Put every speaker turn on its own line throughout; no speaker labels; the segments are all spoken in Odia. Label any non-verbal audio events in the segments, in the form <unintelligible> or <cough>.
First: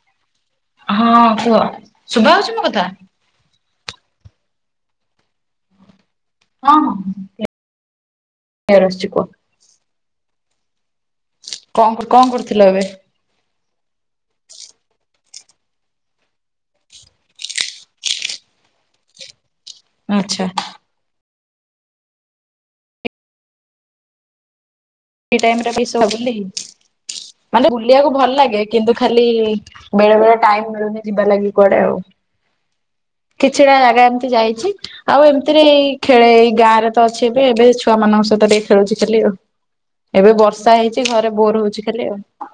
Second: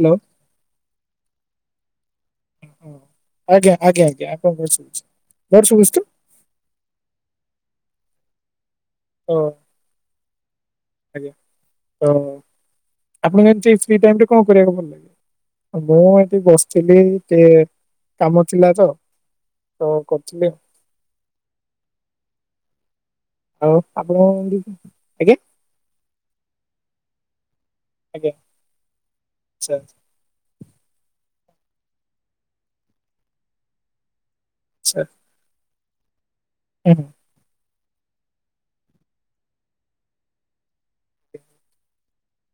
ହ୍ୟାଲୋ।
ହଁ କୁହ ଶୁଭା ହଉଛି ମୋ କଥା।
ହଁ ଆଜ୍ଞା ଆଜ୍ଞ ଆଜ୍ଞା ଆପଣଙ୍କର ଶୁଭୁଚି, ମୋର ଶୁଭୁଚି ତ?
ହଁ ହଁ, କ୍ଲିଅର ଆସଚି କୁଅ।
ହଁ ଆଜ୍ଞା
କଣ
ଓ
କଣ କରୁଥିଲ ଏବେ?
ଆପଣ କେମିତି ଫ୍ରି ଟାଇମରେ କଁ କରିବାକୁ ଭଲ ଲାଗେ? ମୁଁ ଏଠି ବସିଥିଲି ଟିକେ କାମ ଥିଲା ତ ତ
ଆଚ୍ଛା।
କରିଥିଲି। ଆଉ ଆପଣ <unintelligible>
ଟାଇମ୍ ଟା ଖାଲି ବୁଲି, ମାନେ ବୁଲିବାକୁ ଭଲ
ଆଜ୍ଞା
ଲାଗେ କିନ୍ତୁ ଖାଲି
ଆଚ୍ଛା
ବେଳେବେଳେ ଟାଇମ ମିଳୁନି ଯିବା ଲାଗି କୁଆଡେ ଆଉ, କିଛିଟା ଜାଗା ଏମତି ଯାଇଛି।
ଆଛା।
ଆଉ ଏମିତିରେ ଏଇ ଖେଳେ ଏଇ ଗାଁ ରେ ତ ଅଛି ଏବେ ଏବେ ଛୁଆ ମାନଙ୍କ ସହିତ ଟିକେ ଖେଳୁଛି ଖାଲି ଆଉ। ଏବେ ବର୍ଷା ହେଇଛି ଘରେ ବୋର ହଉଛି ଖାଲି ଆଉ।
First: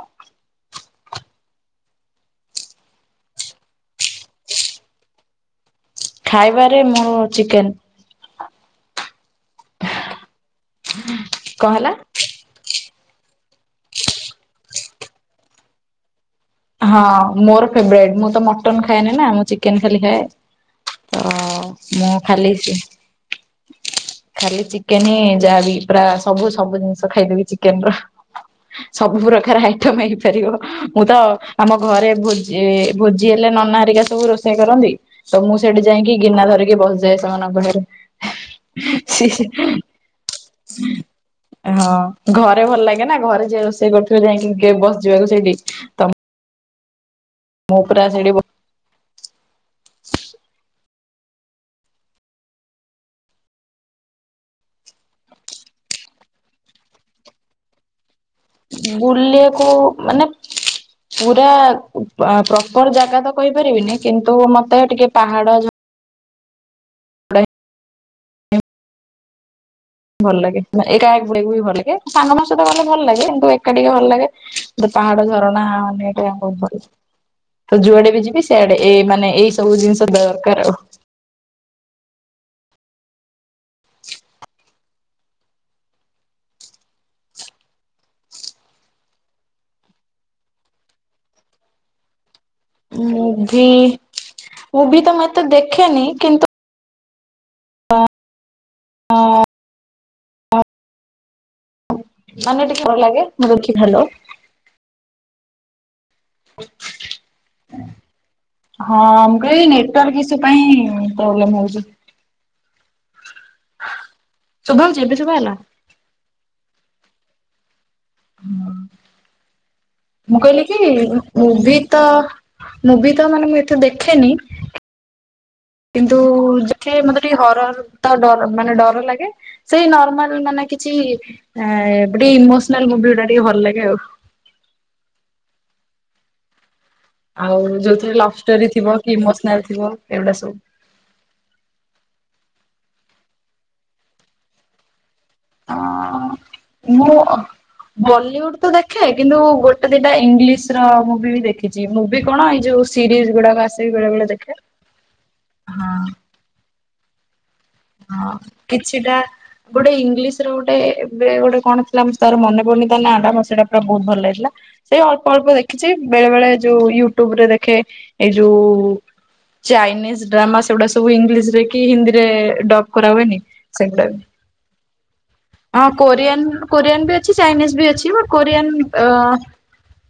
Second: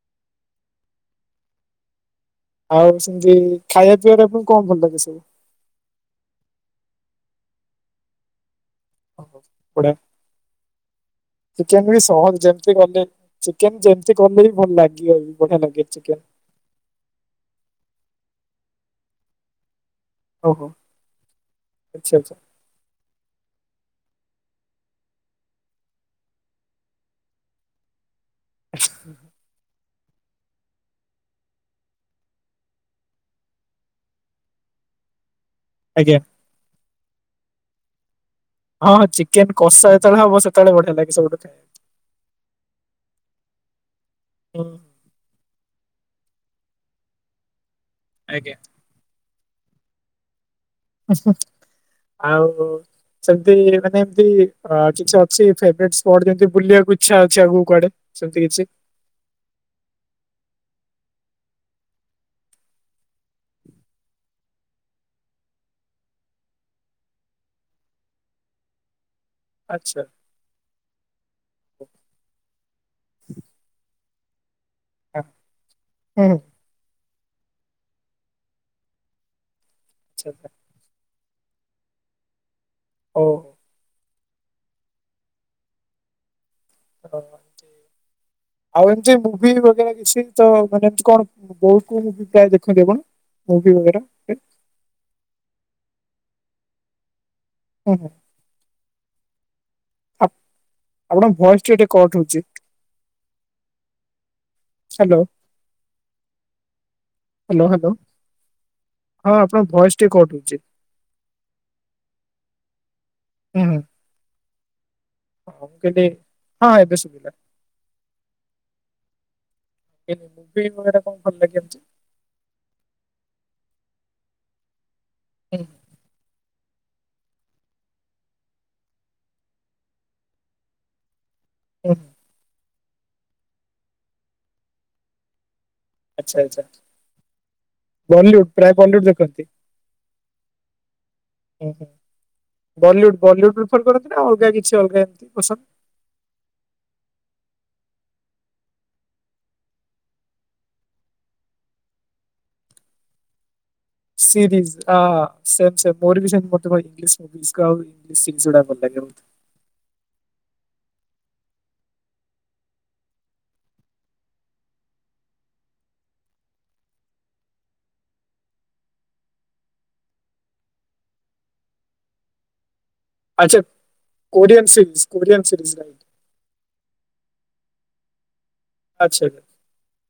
ଆଉ ସେମତି ଖାଇବା ପିଇବାରେ ଆପଣ ଙ୍କୁ କଁ ଭଲ ଲାଗେ ସବୁ?
ଖାଇବାରେ ମୋର ଚିକେନ।
ଓହୋ, ବଢିଆ
କଣ
ଚିକେନ
ହେଲା?
ବି ସହଜ ଯେମିତି କଲେ ଚିକେନ ଯେମିତି କଲେ ବି ଭଲ ଲାଗିବ ବଢିଆ ଲାଗେ ଚିକେନ।
ହଁ ମୋର ଫେବରାଇଟ ମୁଁ ତ ମଟନ ଖାଏନି ନା ମୁଁ ଚିକେନ ଖାଲି ଖାଏ।
ଓହୋ
ତ ମୁଁ
ଆଚ୍ଛା ଆଚ୍ଛା
ଖାଲି ଛି ଖାଲି ଚିକେନ ହିଁ ଯାହାବି ପୁରା ସବୁ ସବୁ ଜିନିଷ ଖାଇଦେବି ଚିକେନ ର। ସବୁ ପ୍ରକାର ଆଇଟମ ହେଇପାରିବ, ମୁଁ ତ ଆମ ଘରେ ଭୋଜି ଭୋଜି ହେଲେ ନନା ହେରିକା ସବୁ ରୋଷେଇ କରନ୍ତି। ତ ମୁଁ ସେଠି ଯାଇକି
ଆଜ୍ଞା
ଗିନା ଧରିକି ବସିଯାଏ ସେମାନଙ୍କ ପାଖରେ।
ହଁ ହଁ
ସି
ଚିକେନ କଷା ଯେତେବେଳେ ହବ ସେତେବେଳେ ବଢିଆ ଲାଗେ ସବୁଠୁ ଖାଇବା
ହଁ ଘରେ ଭଲ ଲାଗେ ନା ଘରେ ଯେ ରୋଷେଇ କରୁଥିବେ
ହୁଁ।
ଯାଇଁକି ବସ ଯିବାକୁ ସେଇଠି। ତ ମୁଁ ପୁରା ସେଠୀ ବ
ଆଜ୍ଞା। ଆଉ ହୋଉ। ସେମତି ମାନେ ଏମତି କିଛି ଅଛି ଫେବ୍ରେଟ ସ୍ପଟ ଯେମିତି ବୁଲିବାକୁ ଇଛା ଅଛି ଆଗକୁ କୁଆଡେ? ସେମତି କିଛି।
ବୁଲେ କୋଉ ମାନେ। ପୁରା ଅ ପ୍ରପର ଜାଗା ତ କହିପାରିବିନି କିନ୍ତୁ ମତେ ଟିକେ ପାହାଡ ଝ
ଆଚ୍ଛା।
ଭଲ ଲାଗେ ମାନେ ଏକା ଯିବାକୁ ବି ଭଲ ଲାଗେ, ସାଙ୍ଗମାନଙ୍କ ସହିତ ଗଲେ ଭଲ ଲାଗେ କିନ୍ତୁ ଏକା ଟିକେ ଭଲ ଲାଗେ‌। ମତେ ପାହାଡ଼ ଝରଣା
ହଁ ହୁଁ
ବୁଲିବାକୁ
ହୁଁ
ବହୁତ ଭଲ ଲାଗେ। ତ ଯୁଆଡେ ବି ଯିବି ସେଆଡେ ଏ ମାନେ ଏଇ ସବୁ ଜିନିଷ
ଆଚ୍ଛା ଆଚ୍ଛା
ଦରକାର ଆଉ।
ଓ। ହଁ ଠିକ୍। ଆଉ ଏମତି ମୁଭି ବଗେରା କିଛି ତ ମାନେ ଏମତି କଣ କୋଉ କୋଉ ମୁଭି ଯାଅ। ଦେଖନ୍ତି ଆପଣ
ମୁଭି
ମୁଭିି ବଗେରା।
ମୁଭି ତ ମୁଁ ଏତେ ଦେଖେନି କିନ୍ତୁ।
ହୁଁ ହୁଁ
<unintelligible>
ଆପ ଆପଣଙ୍କ ଭଏସ ଟି ଟିକେ କଟ
ମାନେ ଟିକେ ଭଲ ଲାଗେ ମୁଁ ଦେଖିଲେ ହାଲୋ।
Hello hello hello.
ହଁ ମୁଁ କହିଲି ଏଇ ନେଟୱାର୍କ ଈସୁ ପାଇଁ ପ୍ରୋବ୍ଲେମ ହଉଛି।
ହୁଁ ହୁଁ।
ଶୁଭା ଯାଉଛି ଏବେ ଶୁଭା ଗଲା।
ହଁ ମୁଁ କେବେ ହଁ ଏବେ ସୁବିଲା।
ହୁଁ ମୁଁ
ମୁଭି
କହିଲି କି
ବଗେରା କଣ ଭଲ ଲାଗେ
ମୁଭି।
ଏମିତି
ତ ମୁଭି ତ ମାନେ ମୁଁ ଏତେ ଦେଖେନି।
<unintelligible>
କିନ୍ତୁ ଦେଖେ ମତେ ଟିକେ ହରର ଟା ଡର ମାନେ ଡର ଲାଗେ। ସେଇ ନର୍ମାଲ ମାନେ କିଛି ଆଁ
ହୁଁ ହୁଁ।
ଗୋଟେ ଇମୋସନାଲ ମୁଭି ଗୁଡା ଟିକେ ଭଲ ଲାଗେ ଆଉ।
ଆଚ୍ଛା ଆଚ୍ଛା।
ଆଉ ଯୋଉଥିରେ ଲଭ
ବଲିଉଡ
ଷ୍ଟୋରି
ପ୍ରାୟ
ଥିବ
ବଲିଉଡ
କି
ଦେଖନ୍ତି?
ଇମୋସନାଲ ଥିବ ଏଇଗୁଡା ସବୁ‌।
ହୁଁ ହୁଁ ବଲିଉଡ୍ ବଲିଉଡ୍ ପ୍ରିଫର କରନ୍ତି ନା ଅଲଗା କିଛି ଅଲଗା ଏମତି ପସନ୍ଦ।
ଅ
<inaudible>
ମୁଁ ଅ। ବଲିଉଡ ତ ଦେଖେ କିନ୍ତୁ ଗୋଟେ ଦିଟା ଇଂଲିଶ ର ମୁଭି ବି ଦେଖି ଚି ମୁଭି କଣ ଏଇ ଯୋଉ ସରିଜ ଗୁଡାକ ଆସି
ସିରିଜ ଅଁ ସେମ୍
ହଁ।
ସେସ୍ ମୋର ବି ସେମ ମତେ ଭାଇ ଇଂଲିଶ। ମୁଭିଯ୍ ଆଉ ଇଂଲିଶ
ହଁ
ସିରିଜର ଗୁଡା ଭଲ ଲାଗେ
କିଛିଟା
ମତେ।
ଗୋଟେ ଇଂଲିଶ ର ଗୋଟେ ଏବେ ଗୋଟେ କଣ ଥିଲା ତାର ମନେ ପଡୁନି ତା ନା ଟା ମତେ ସେଇଟା ପୁରା ବହୁତ ଭଲ ଲାଗିଥିଲା। ସେଇ ଅଳ୍ପ ଅଳ୍ପ ଦେଖିଛି ବେଳେ ବେଳେ ଯୋଉ ୟୁଟ୍ୟୁବ ରେ ଦେଖେ ଏଇ ଯୋଉ। ଚାଇନିଜ ଡ୍ରାମା ସେଗୁଡ଼ା ସବୁ ଇଂଲିଶ ରେ କି ହିନ୍ଦୀରେ ଡବ କରା ହୁଏନି
ଆଚ୍ଛା
ସେଗୁଡାକୁ
କୋରିଆନ ସିରିଜ କୋରିଆନ ସିରିଜ
ହଁ
ରାଇଟ
କୋରିଆନ୍। କୋରିଆନ୍ ବି ଅଛି, ଚାଇନିଜ ବି ଅଛି ବ କୋରିଆନ୍ ଅ।
ଆଚ୍ଛା ହୁଁ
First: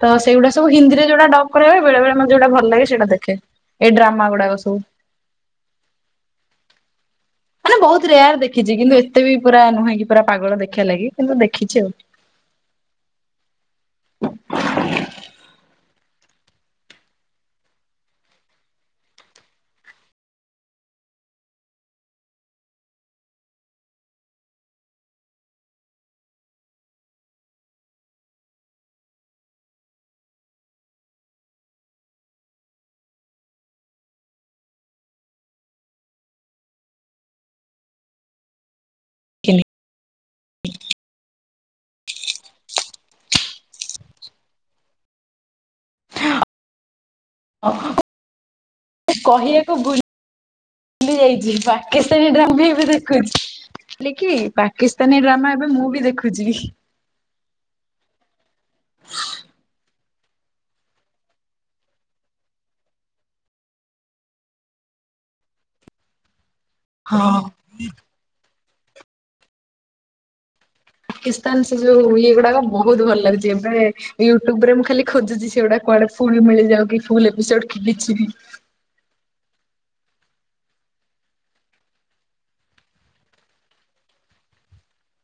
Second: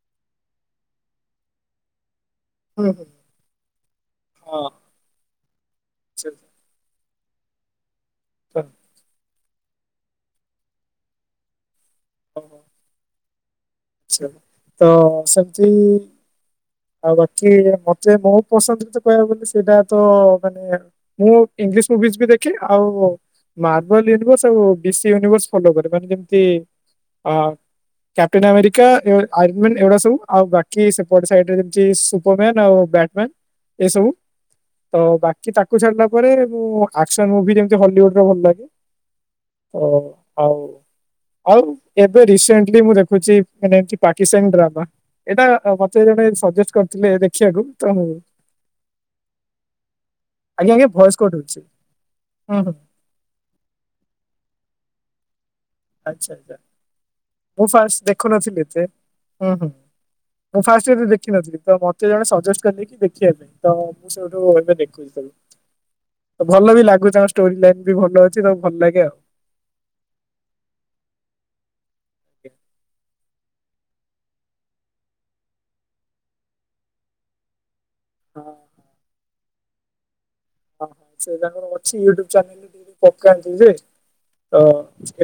ତ ସେଇଗୁଡା ସବୁ ହିନ୍ଦୀରେ ଯୋଉ ଗୁଡା ଡବ କରାହୁଏ ବେଳେ ବେଳେ ମତେ ଯୋଉଟା ଭଲ ଲାଗେ
ହୁଁ
ସେଇଟା ଦେଖେ। ଏ ଡ୍ରାମା ଗୁଡାକ
ହଁ
ସବୁ।
ସେ ଆଚ୍ଛା
ମାନେ ବହୁତ ରେୟାର ଦେଖିଛି କିନ୍ତୁ ଏତେ ବି ପୁରା ନୁହେଁ କି ପୁରା ପାଗଳ ଦେଖିବା ଲାଗି କିନ୍ତୁ ଦେଖିଛି ଆଉ।
ଓ। ଆଛା ତ ସେମତି। ଆଉ ବାକି ମତେ ମୋ ପସନ୍ଦରେ ତ କହିବାକୁ ଗଲେ ସେଇଟା ତ ମାନେ। ମୁଁ ଇଂଲିଶ ମୁଭିଜ ବି ଦେଖେ ଆଉ। ମାର୍ବଲ ୟୁନିଭର୍ସ ଆଉ ବିସି ୟୁନିଭର୍ସ ଫଲୋ କରେ ମାନେ ବାସ ସେତିକି ଆ କେପ୍ଟଟେନ ଆମେରିକା ଏଣ୍ଡ <unintelligible> ଆଉ ସେ ପଛ ସାଇଡ୍ ରେ ଏ ସୁପରମେନ ଆଉ ବ୍ୟାଟସମେନ ଏ ସବୁ ତ ବାକି ତାକୁ ଛାଡିଲା ପରେ ମୁଁ ଆକ୍ସନ ମୁଭି ଯେମତି ହଲିଉଡର ଭଲ ଲାଗେ। ତ ଆଉ ଆଉ ଏବେ ରିସେଣ୍ଟଲି ମୁଁ ଦେଖୁଛି ମାନେ ଏମତି ପାକିସ୍ତାନୀ ଡ୍ରାମା ଏଟା ମତେ ଜଣେ ସଜେଷ୍ଟ କରିଥିଲେ ଦେଖିବାକୁ ତ
କହିବାକୁୁ ଭୁଲି
ଆଜ୍ଞା ଆଜ୍ଞା
ଭୁଲି
ଭଏସ କୋଟ୍
ଯାଇଛି
ହଉଛି
ପାକିସ୍ତାନୀ
ହୁଁ
ଡ୍ରାମା
ହୁଁ
<unintelligible> ହେ କି ପାକିସ୍ତାନୀ ଡ୍ରାମା ଏବେ ମୁଁ ବି
ଆଚ୍ଛା
ଦେଖୁଛି।
ଆଚ୍ଛା ମୁଁ ଫାଷ୍ଟ ଦେଖୁନଥିଲି ଏତେ ହଁ ହୁଁ। ମୁଁ ଫାଷ୍ଟ ରେ ଦେଖିନଥିଲି ତ ମତେ ଜଣେ ସଜେଷ୍ଟ କର କି ଦେଖିବା ପାଇଁ ତ ମୁଁ ସେଇଠୁ ଏବେ ଦେଖୁ ଭଲ ବି ଲାଗୁଛି
ହଁ
ତାଙ୍କ ଷ୍ଟୋରି ଲାଇନ ବି ଭଲ ଅଛି ତ ଭଲ ଲାଗେ ଆଉ।
ପାକିସ୍ତାନ ସେ ଯୋଉ ଇଏ ଗୁଡାକ ବହୁତ ଭଲ ଲାଗୁଛି ଏବେ ୟୁଟ୍ୟୁବରେ ମୁଁ ଖାଲି ଖୋଜୁଛି ସେଗୁଡା କୁଆଡେ ଫୁଲ ମିଳିଯାଉ କି ଫୁଲ ଏପିସୋଡ କିଛି ବି।
ହଁ ଓହଁ ସେ ତାଙ୍କର ଅଛି ୟୁଟ୍ୟୁବ <unintelligible> ଯେ ତ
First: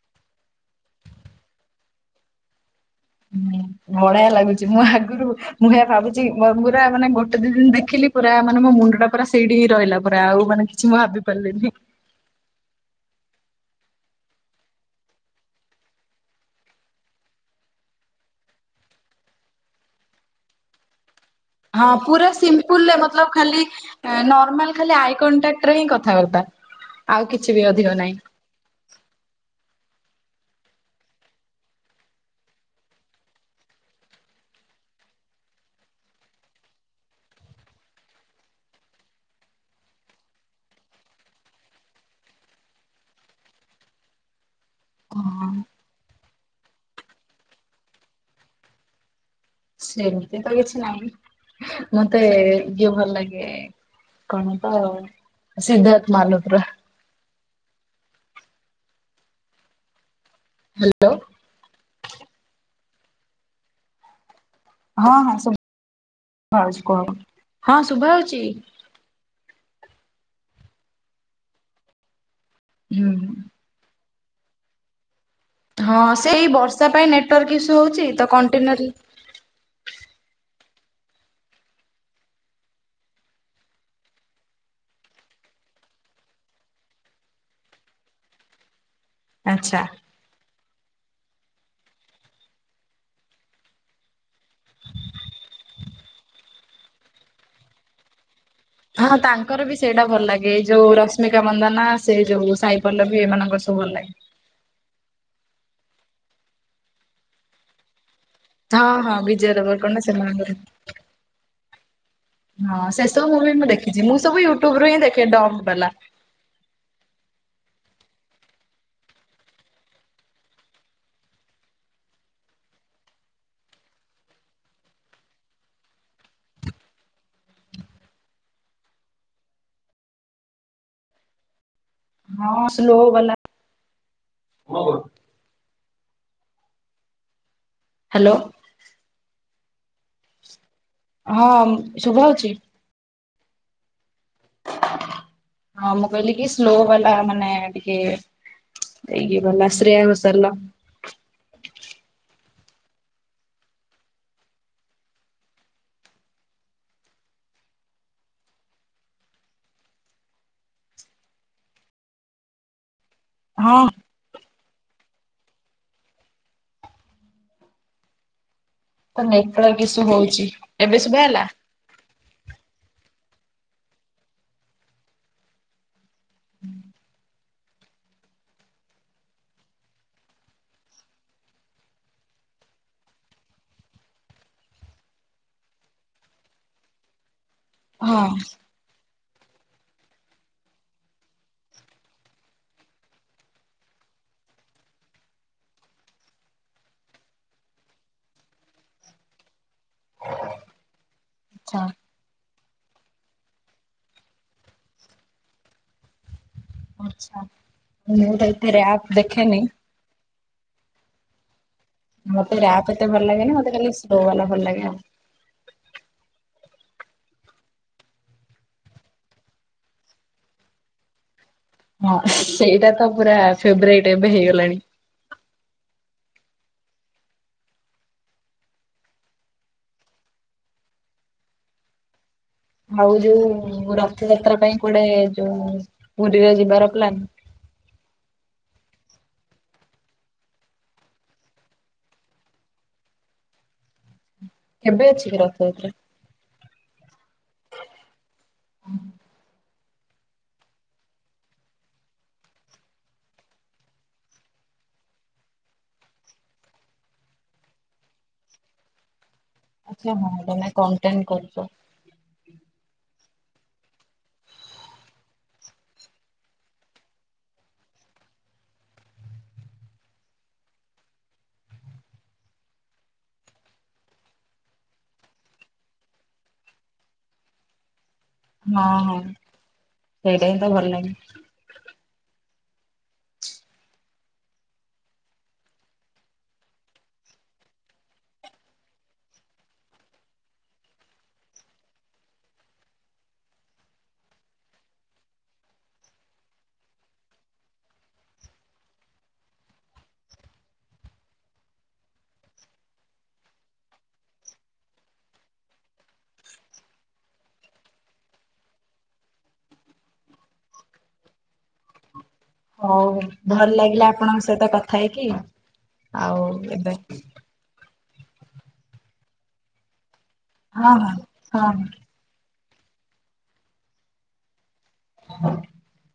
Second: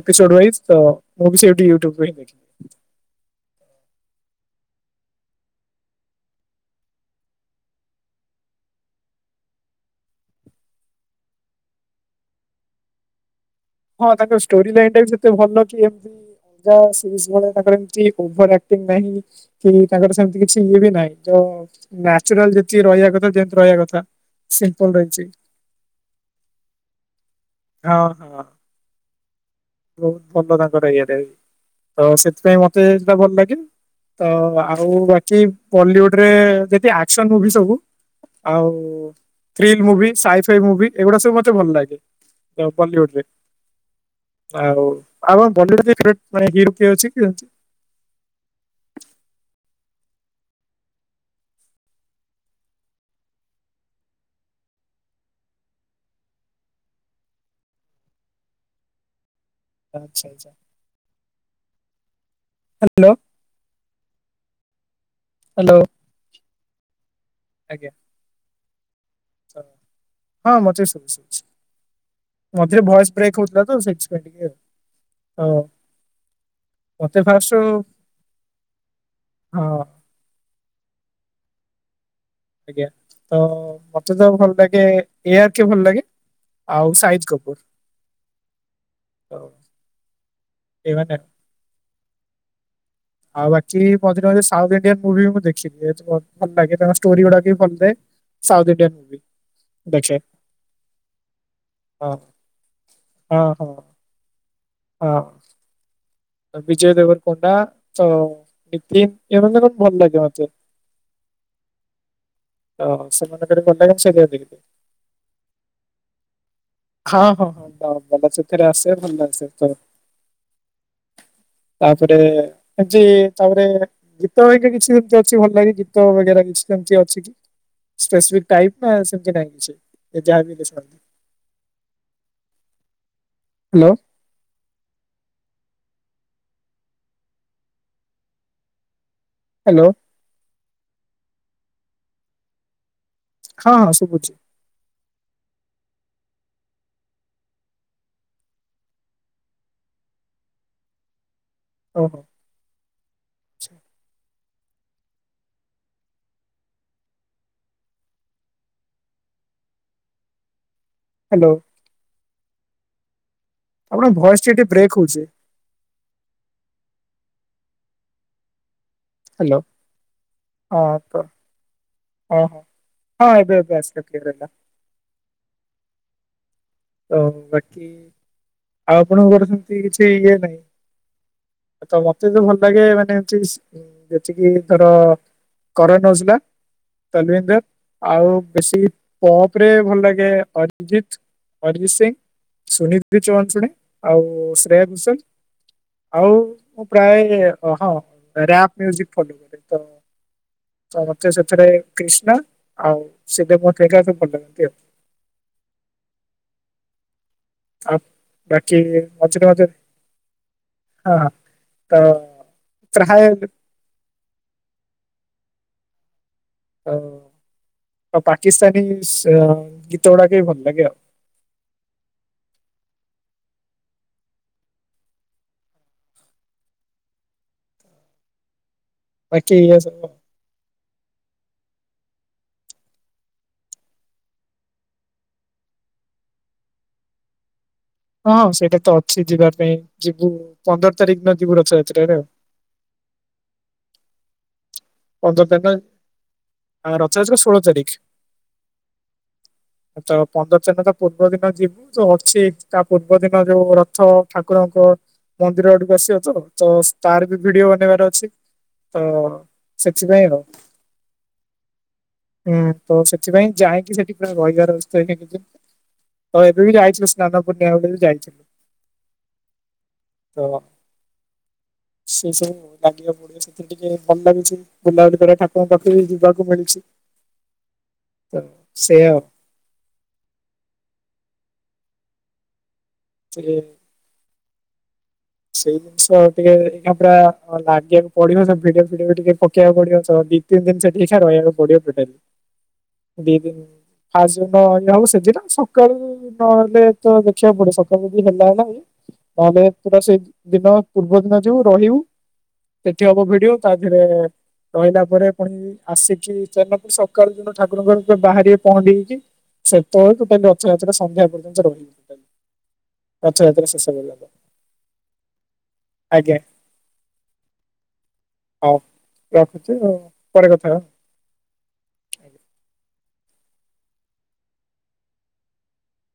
ଏପିସୋଡ ୱାଇଜ ତ ମୁଁ ବି ସେଇଠି ୟୁଟୁବ ହିଁ ଦେଖି
ହୁଁ ବଢିଆ ଲାଗୁଛି ମୁଁ ଆଗରୁ ମୁଁ ଏହା ଭାବୁଛି ପୁରା ମାନେ ଗୋଟେ ଦି ଦିନ ଦେଖିଲି ପୁରା ମାନେ ମୋ ମୁଣ୍ଡ ଟା ପୁରା ସେଇଠି ହିଁ ରହିଲା ପୁରା ଆଉ ମାନେ କିଛି ମୁଁ ଆଉ ଭାବି ପାରିଲିନି।
ହଁ ତାଙ୍କ ଷ୍ଟୋରି ଲାଇନ୍ ଟା ବି ଯେତେ ଭଲ କି ଏମତି <unintelligible> ତାଙ୍କର କିଛି ଓଭରେକ୍ଟିଂ ନାହିଁ କି ତାଙ୍କର ସେମତି କିଛି ଇଏ ବି ନାହିଁ।
ହଁ ପୁରା
ନାଚୁରାଲ ଯେତିକି
ସିମ୍ପୁଲରେ
ରହିବା
ମତଲବ
କଥା ଯେମତି
ଖାଲି
ରହିବା କଥା ସିମ୍ପଲ ରହିଛି।
ରେ ହିଁ କଥାବାର୍ତ୍ତା ଆଉ କିଛି ବି ଅଧିକ
ହଁ
ନାହିଁ।
ହଁ ବହୁତ ଭଲ ତାଙ୍କର ଇଏରେ ତ ସେଥିପାଇଁ ମତେ ସେଟା ଭଲ ଲାଗେ। ତ ଆଉ ବାକି ବଲିଉଡରେ ଯଦି ଆକ୍ସନ ମୁଭି ସବୁ ଆଉ ଥ୍ରିଲ ମୁଭି ସାଇଫାଇ ମୁଭି ଏଗୁଡା ସବୁ ମତେ ଭଲ ଲାଗେ ବଲିଉଡ ରେ। ଆଉ
ହଁ
<unintelligible> ମାନେ ହିରୋ କିଏ ଅଛି କି?
ସେମିତି ତ କିଛି ନାହିଁ ମତେ ଇଏ ଭଲ ଲାଗେ। କଣ ତ ସିଦ୍ଧାର୍ଥ ମଲ୍ହୋତ୍ର।
ଆଚ୍ଛା ଆଚ୍ଛା।
ହ୍ୟାଲୋ।
ହ୍ୟାଲୋ।
ହଁ
ହ୍ୟାଲୋ
ହଁ କଣ ହଁ
ଆଜ୍ଞା
ଶୁଭାଯାଉଛି।
ହଁ ମତେ ଶଛି ମଝୀରେ ଭଏସ
ହୁଁ
ବ୍ରେକ୍ ହଉଥିଲା। <unintelligible>
ହଁ ସେଇ ବର୍ଷା ପାଇଁ
ମତେ
ନେଟୱାର୍କ
ଫାଷ୍ଟ
ଇସୁ ହଉଛି ତ କଣ୍ଟେନର
ହଁ। ଆଜ୍ଞା ତ ମତେ ତ ଭଲ ଲାଗେ ଏଆର୍ କି ଭଲ ଲାଗେ। ଆଉ ସାହିଦ କପୂର
ଆଚ୍ଛା
ଏଇମାନେ। ଆଉ ବାକି ମଝିରେ ମଝିରେ ସାଉଥ ଇଣ୍ଡିଆନ୍ ମୁଭି ବି ମୁଁ ଦେଖିଲିତ ଭଲ ଲାଗେ ତାଙ୍କ ଷ୍ଟୋରି ଗୁଡାକ ବି ଭଲ ଲାଗେ।
ହଁ ତାଙ୍କର ବି ସେଇଟା ଭଲ ଲାଗେ ଏଇ ଯୋଉ ରଶ୍ମିକା ମନ୍ଦନା
ହଁ
ସେ ଯୋଉ ସାଇପଲ୍ଲବୀ
ହଁ
ଏମାନଙ୍କର
ହଁ
ସବୁ ଭଲ ଲାଗେ।
ହଁ। ବିଜୟ ଦେବର କଣ୍ଡା ତ
ହଁ
ନିତିନ
ହଁ ବିଜୟ
ଏମାନେ କଣ ଭଲ
ଦେବାରକୋଣ୍ଡ
ଲାଗେ ମତେ
ସେମାନଙ୍କର।
ତ
ହଁ ସେସବୁ ମୁଭି
ସେମାନଙ୍କର
ମୁଁ
ଭଲ ଲାଗେ
ଦେଖିଛି ମୁଁ
ସେଇଥିପାଇଁ
ସବୁ
ଦେଖିଦିଏ।
ୟୁଟ୍ୟୁବ ରୁ ହିଁ ଦେଖେ ଡବ୍ ବାଲା।
ହଁ ହଁ ହଁ ତା ଭଲ ସେଥେରେ ଆସ ଭଲ ସେ। ତାପରେ ଆଜି ତାପରେ। ଗୀତ ଘରିକା କିଛି ସେମତି ଅଛି ଭଲ ଲାଗେ ଗୀତ ବଗେରା କିଛି ସେମିତି ଅଛି କି। ସ୍ପେସିଫିକ ଟାଇପ ନା ସେମତି ନାଇ କିଛି ସେ ଯାହା ବି ହେଲେ ଶୁଣନ୍ତି।
ହଁ ସ୍ଲୋ ବାଲା।
ହାଲୋ।
କଁ କରୁଛୁ। ହାଲୋ।
ହାଲୋ।
ହଁ ଶୁଭାଯାଉଛି।
ହଁ ହଁ ଶୁଭୁଛି।
ହଁ ମୁଁ କହିଲି କି ସ୍ଲୋ ବାଲା ମାନେ ଟିକେ। ଏଇ କି ଗଲା ଶ୍ରିୟା ଘୋଶାଲ୍ ର।
ଓହୋ। ହାଲୋ।
ହଁ।
ତମ ଭଏସ୍ ଟିକେ ଟିକେ ବ୍ରେକ୍ ହଉଛି।
କଁ
ହ୍ୟାଲୋ
ନେଟୱର୍କ ଇସ୍ୟୁ ହଉଛି ଏବେ ଶୁଭା ଗଲା।
ଓହୋ ହଁ ଏବେ ଏବେ ଆସିଲା କ୍ଲିଅର ହେଲା। ଓ ବାକି ଆଉ ଆପଣଙ୍କ ସେମତି କିଛି ଇଏ ନାହିଁ। ତ ନାଚିବାକୁ ଯୋଉ ଭଲ ଲାଗେ ମାନେ ଚୁଜ। <unintelligible>
ହଁ
ଆଉ ବେଶି ପପ୍ ରେ ଭଲ ଲାଗେ ଅରିଜିତ୍। ଅରିଜୀତ ସିଂ ସୂନିଧି ଚୌହାନ ସୁଣେ ଆଉ ଶ୍ରେୟା ଘୋସାଲ୍। ଆଉ ମୁଁ ପ୍ରାଏ ହଁ ରାପ୍ ମ୍ୟୁଜିକ୍ ଫଲୋ କରେ ତ।
ଆଛା
<unintelligible>
ଆଚ୍ଛା।
ଆଉ ବାକି ମଝିରେ ମଝିରେ ହାଁ ହାଁ।
ମତେ ରାପ୍ ଏତେ ଭଲ ଲାଗେନି ମତେ ଖାଲି ସ୍ଲୋ ବାଲା ଭଲ ଲାଗେ ଆଉ।
ତ ତ ପାକିସ୍ତାନୀ ସ୍ ଗୀତ ଗୁଡାକ ବି ଭଲ ଲାଗେ ଆଉ।
ହଁ ସେଇଟା ତ ପୁରା ଫେବରାଇଟ୍ ଏବେ ହେଇଗଲାଣି।
ବାକି ଏଇଆ ସବୁ ଆଉ।
ଆଉ ଯୋଉ ରଥଯାତ୍ରା ପାଇଁ କୁଆଡେ ଯୋଉ ପୁରୀରେ ଯିବାର ପ୍ଲାନ।
ହଁ ସେଇଟା ତ ଅଛି ଯିବା ପାଇଁ ଯିବୁ ପନ୍ଦର ତାରିଖ ଦିନ ଯିବୁ ରଥଯାତ୍ରରେ ଆଉ।
କେବେ ଅଛି କି
ପନ୍ଦର ତାରିଖ ଦିନ
ରଥଯାତ୍ରା?
ଆ ରଥଯାତ୍ରା ଷୋହଳ ତାରିଖ। ତ ପନ୍ଦର ତାରିଖ ଦିନ ତା ପୂର୍ବ ଦିନ ଯିବୁ। ଯୋଉ ଅଛି ତା ପୂର୍ବ ଦିନ ଯୋଉ ରଥ ଠାକୁରଙ୍କ। ମନ୍ଦିର ଆଡକୁ ଆସିବ ତ ତାର ବି ଭିଡିଓ ବନେଇବାର ଅଛି ତ।
ଆଚ୍ଛା
ସେଥିପାଇଁ
ହଁ
ଆଉ
ତମେ କଣ କଣ୍ଟେଣ୍ଟ କରିଛ।
ହୁଁ ତ ସେଥିପାଇଁ ଯାଇକି ସେଠି ପୁରା ରହିବାର ଅଛି ତ ତ ଏବେ ବି ଯାଇଥିଲୁ ସ୍ନାନ ପୂର୍ଣ୍ଣିମା ବେଳେ ବି ଯାଇଥିଲୁ। ତ। <unintelligible> ବୁଲାବୁଲି କରିବା ଠାକୁରଙ୍କ ପାଖକୁବି ଯିବାକୁ ମିଳୁଛି। ତ
ହଁ
ସେଇଆ
ହଁ
ଆଉ
ସେଇଟା ହିଁତ ଭଲ ଲାଗେ।
<unintelligible> ସେଇ ଜିନିଷ ଟିକେ ଏନା ପ୍ରାୟ ଲାଗେ ପଡ଼ିବ ସେମିତି ଭିଡିଓ ଫିଡିଓ ଟିକେ ପକେଇବାକୁ ପଡ଼ିବ ଯଦି ତିନି ଦିନ୍ ସେଠି ଏକା ରହିବାକୁ ପଡ଼ିବ ଟୋଟାଲି ଦି ଦିନ୍ ଫାଷ୍ଟ ଯୋଉଦିନ ଇଏହବ ସେଦିନ ସକାଳୁ ନହେଲେତ ଦେଖିବାକୁ ପଡ଼ିବ ସକାଳୁ ଯଦି ହେଲା ହେଲାବି ନହେଲେ ପୁରା ସେଇଦିନ ପୂର୍ବ ଦିନ ଯିବୁ ରହିବୁ ସେଠି ହବ ଭିଡିଓ ତାଦେହେରେ ରହିଲା ପରେ ପୁଣି ଆସିକି ସେଦିନ ପୁଣି ସକାଳୁ ଯୋଉଦିନ ଠାକୁରଙ୍କର ବାହାରିବେ ପହଣ୍ଡି ହେଇକି ସେତେବେଳକୁ ଟୋଟଲି ରଥଯାତ୍ରା ସନ୍ଧ୍ୟା ପର୍ଯ୍ୟନ୍ତ ରହିବୁ ଟୋଟାଲି।
ହଉ
ରଥଯାତ୍ରା
ଭଲ
ଶେଷ
ଲାଗିଲା
ପର୍ଯ୍ୟନ୍ତ
ଆପଣଙ୍କ ସହିତ କଥା ହେଇକି
ଆଜ୍ଞା
ଆଉ ଏବେ
ହଉ କରୁଚି ଆଉ। ପରେ କଥା
ହଁ ହଁ ହଁ।
ହବା।
<inaudible>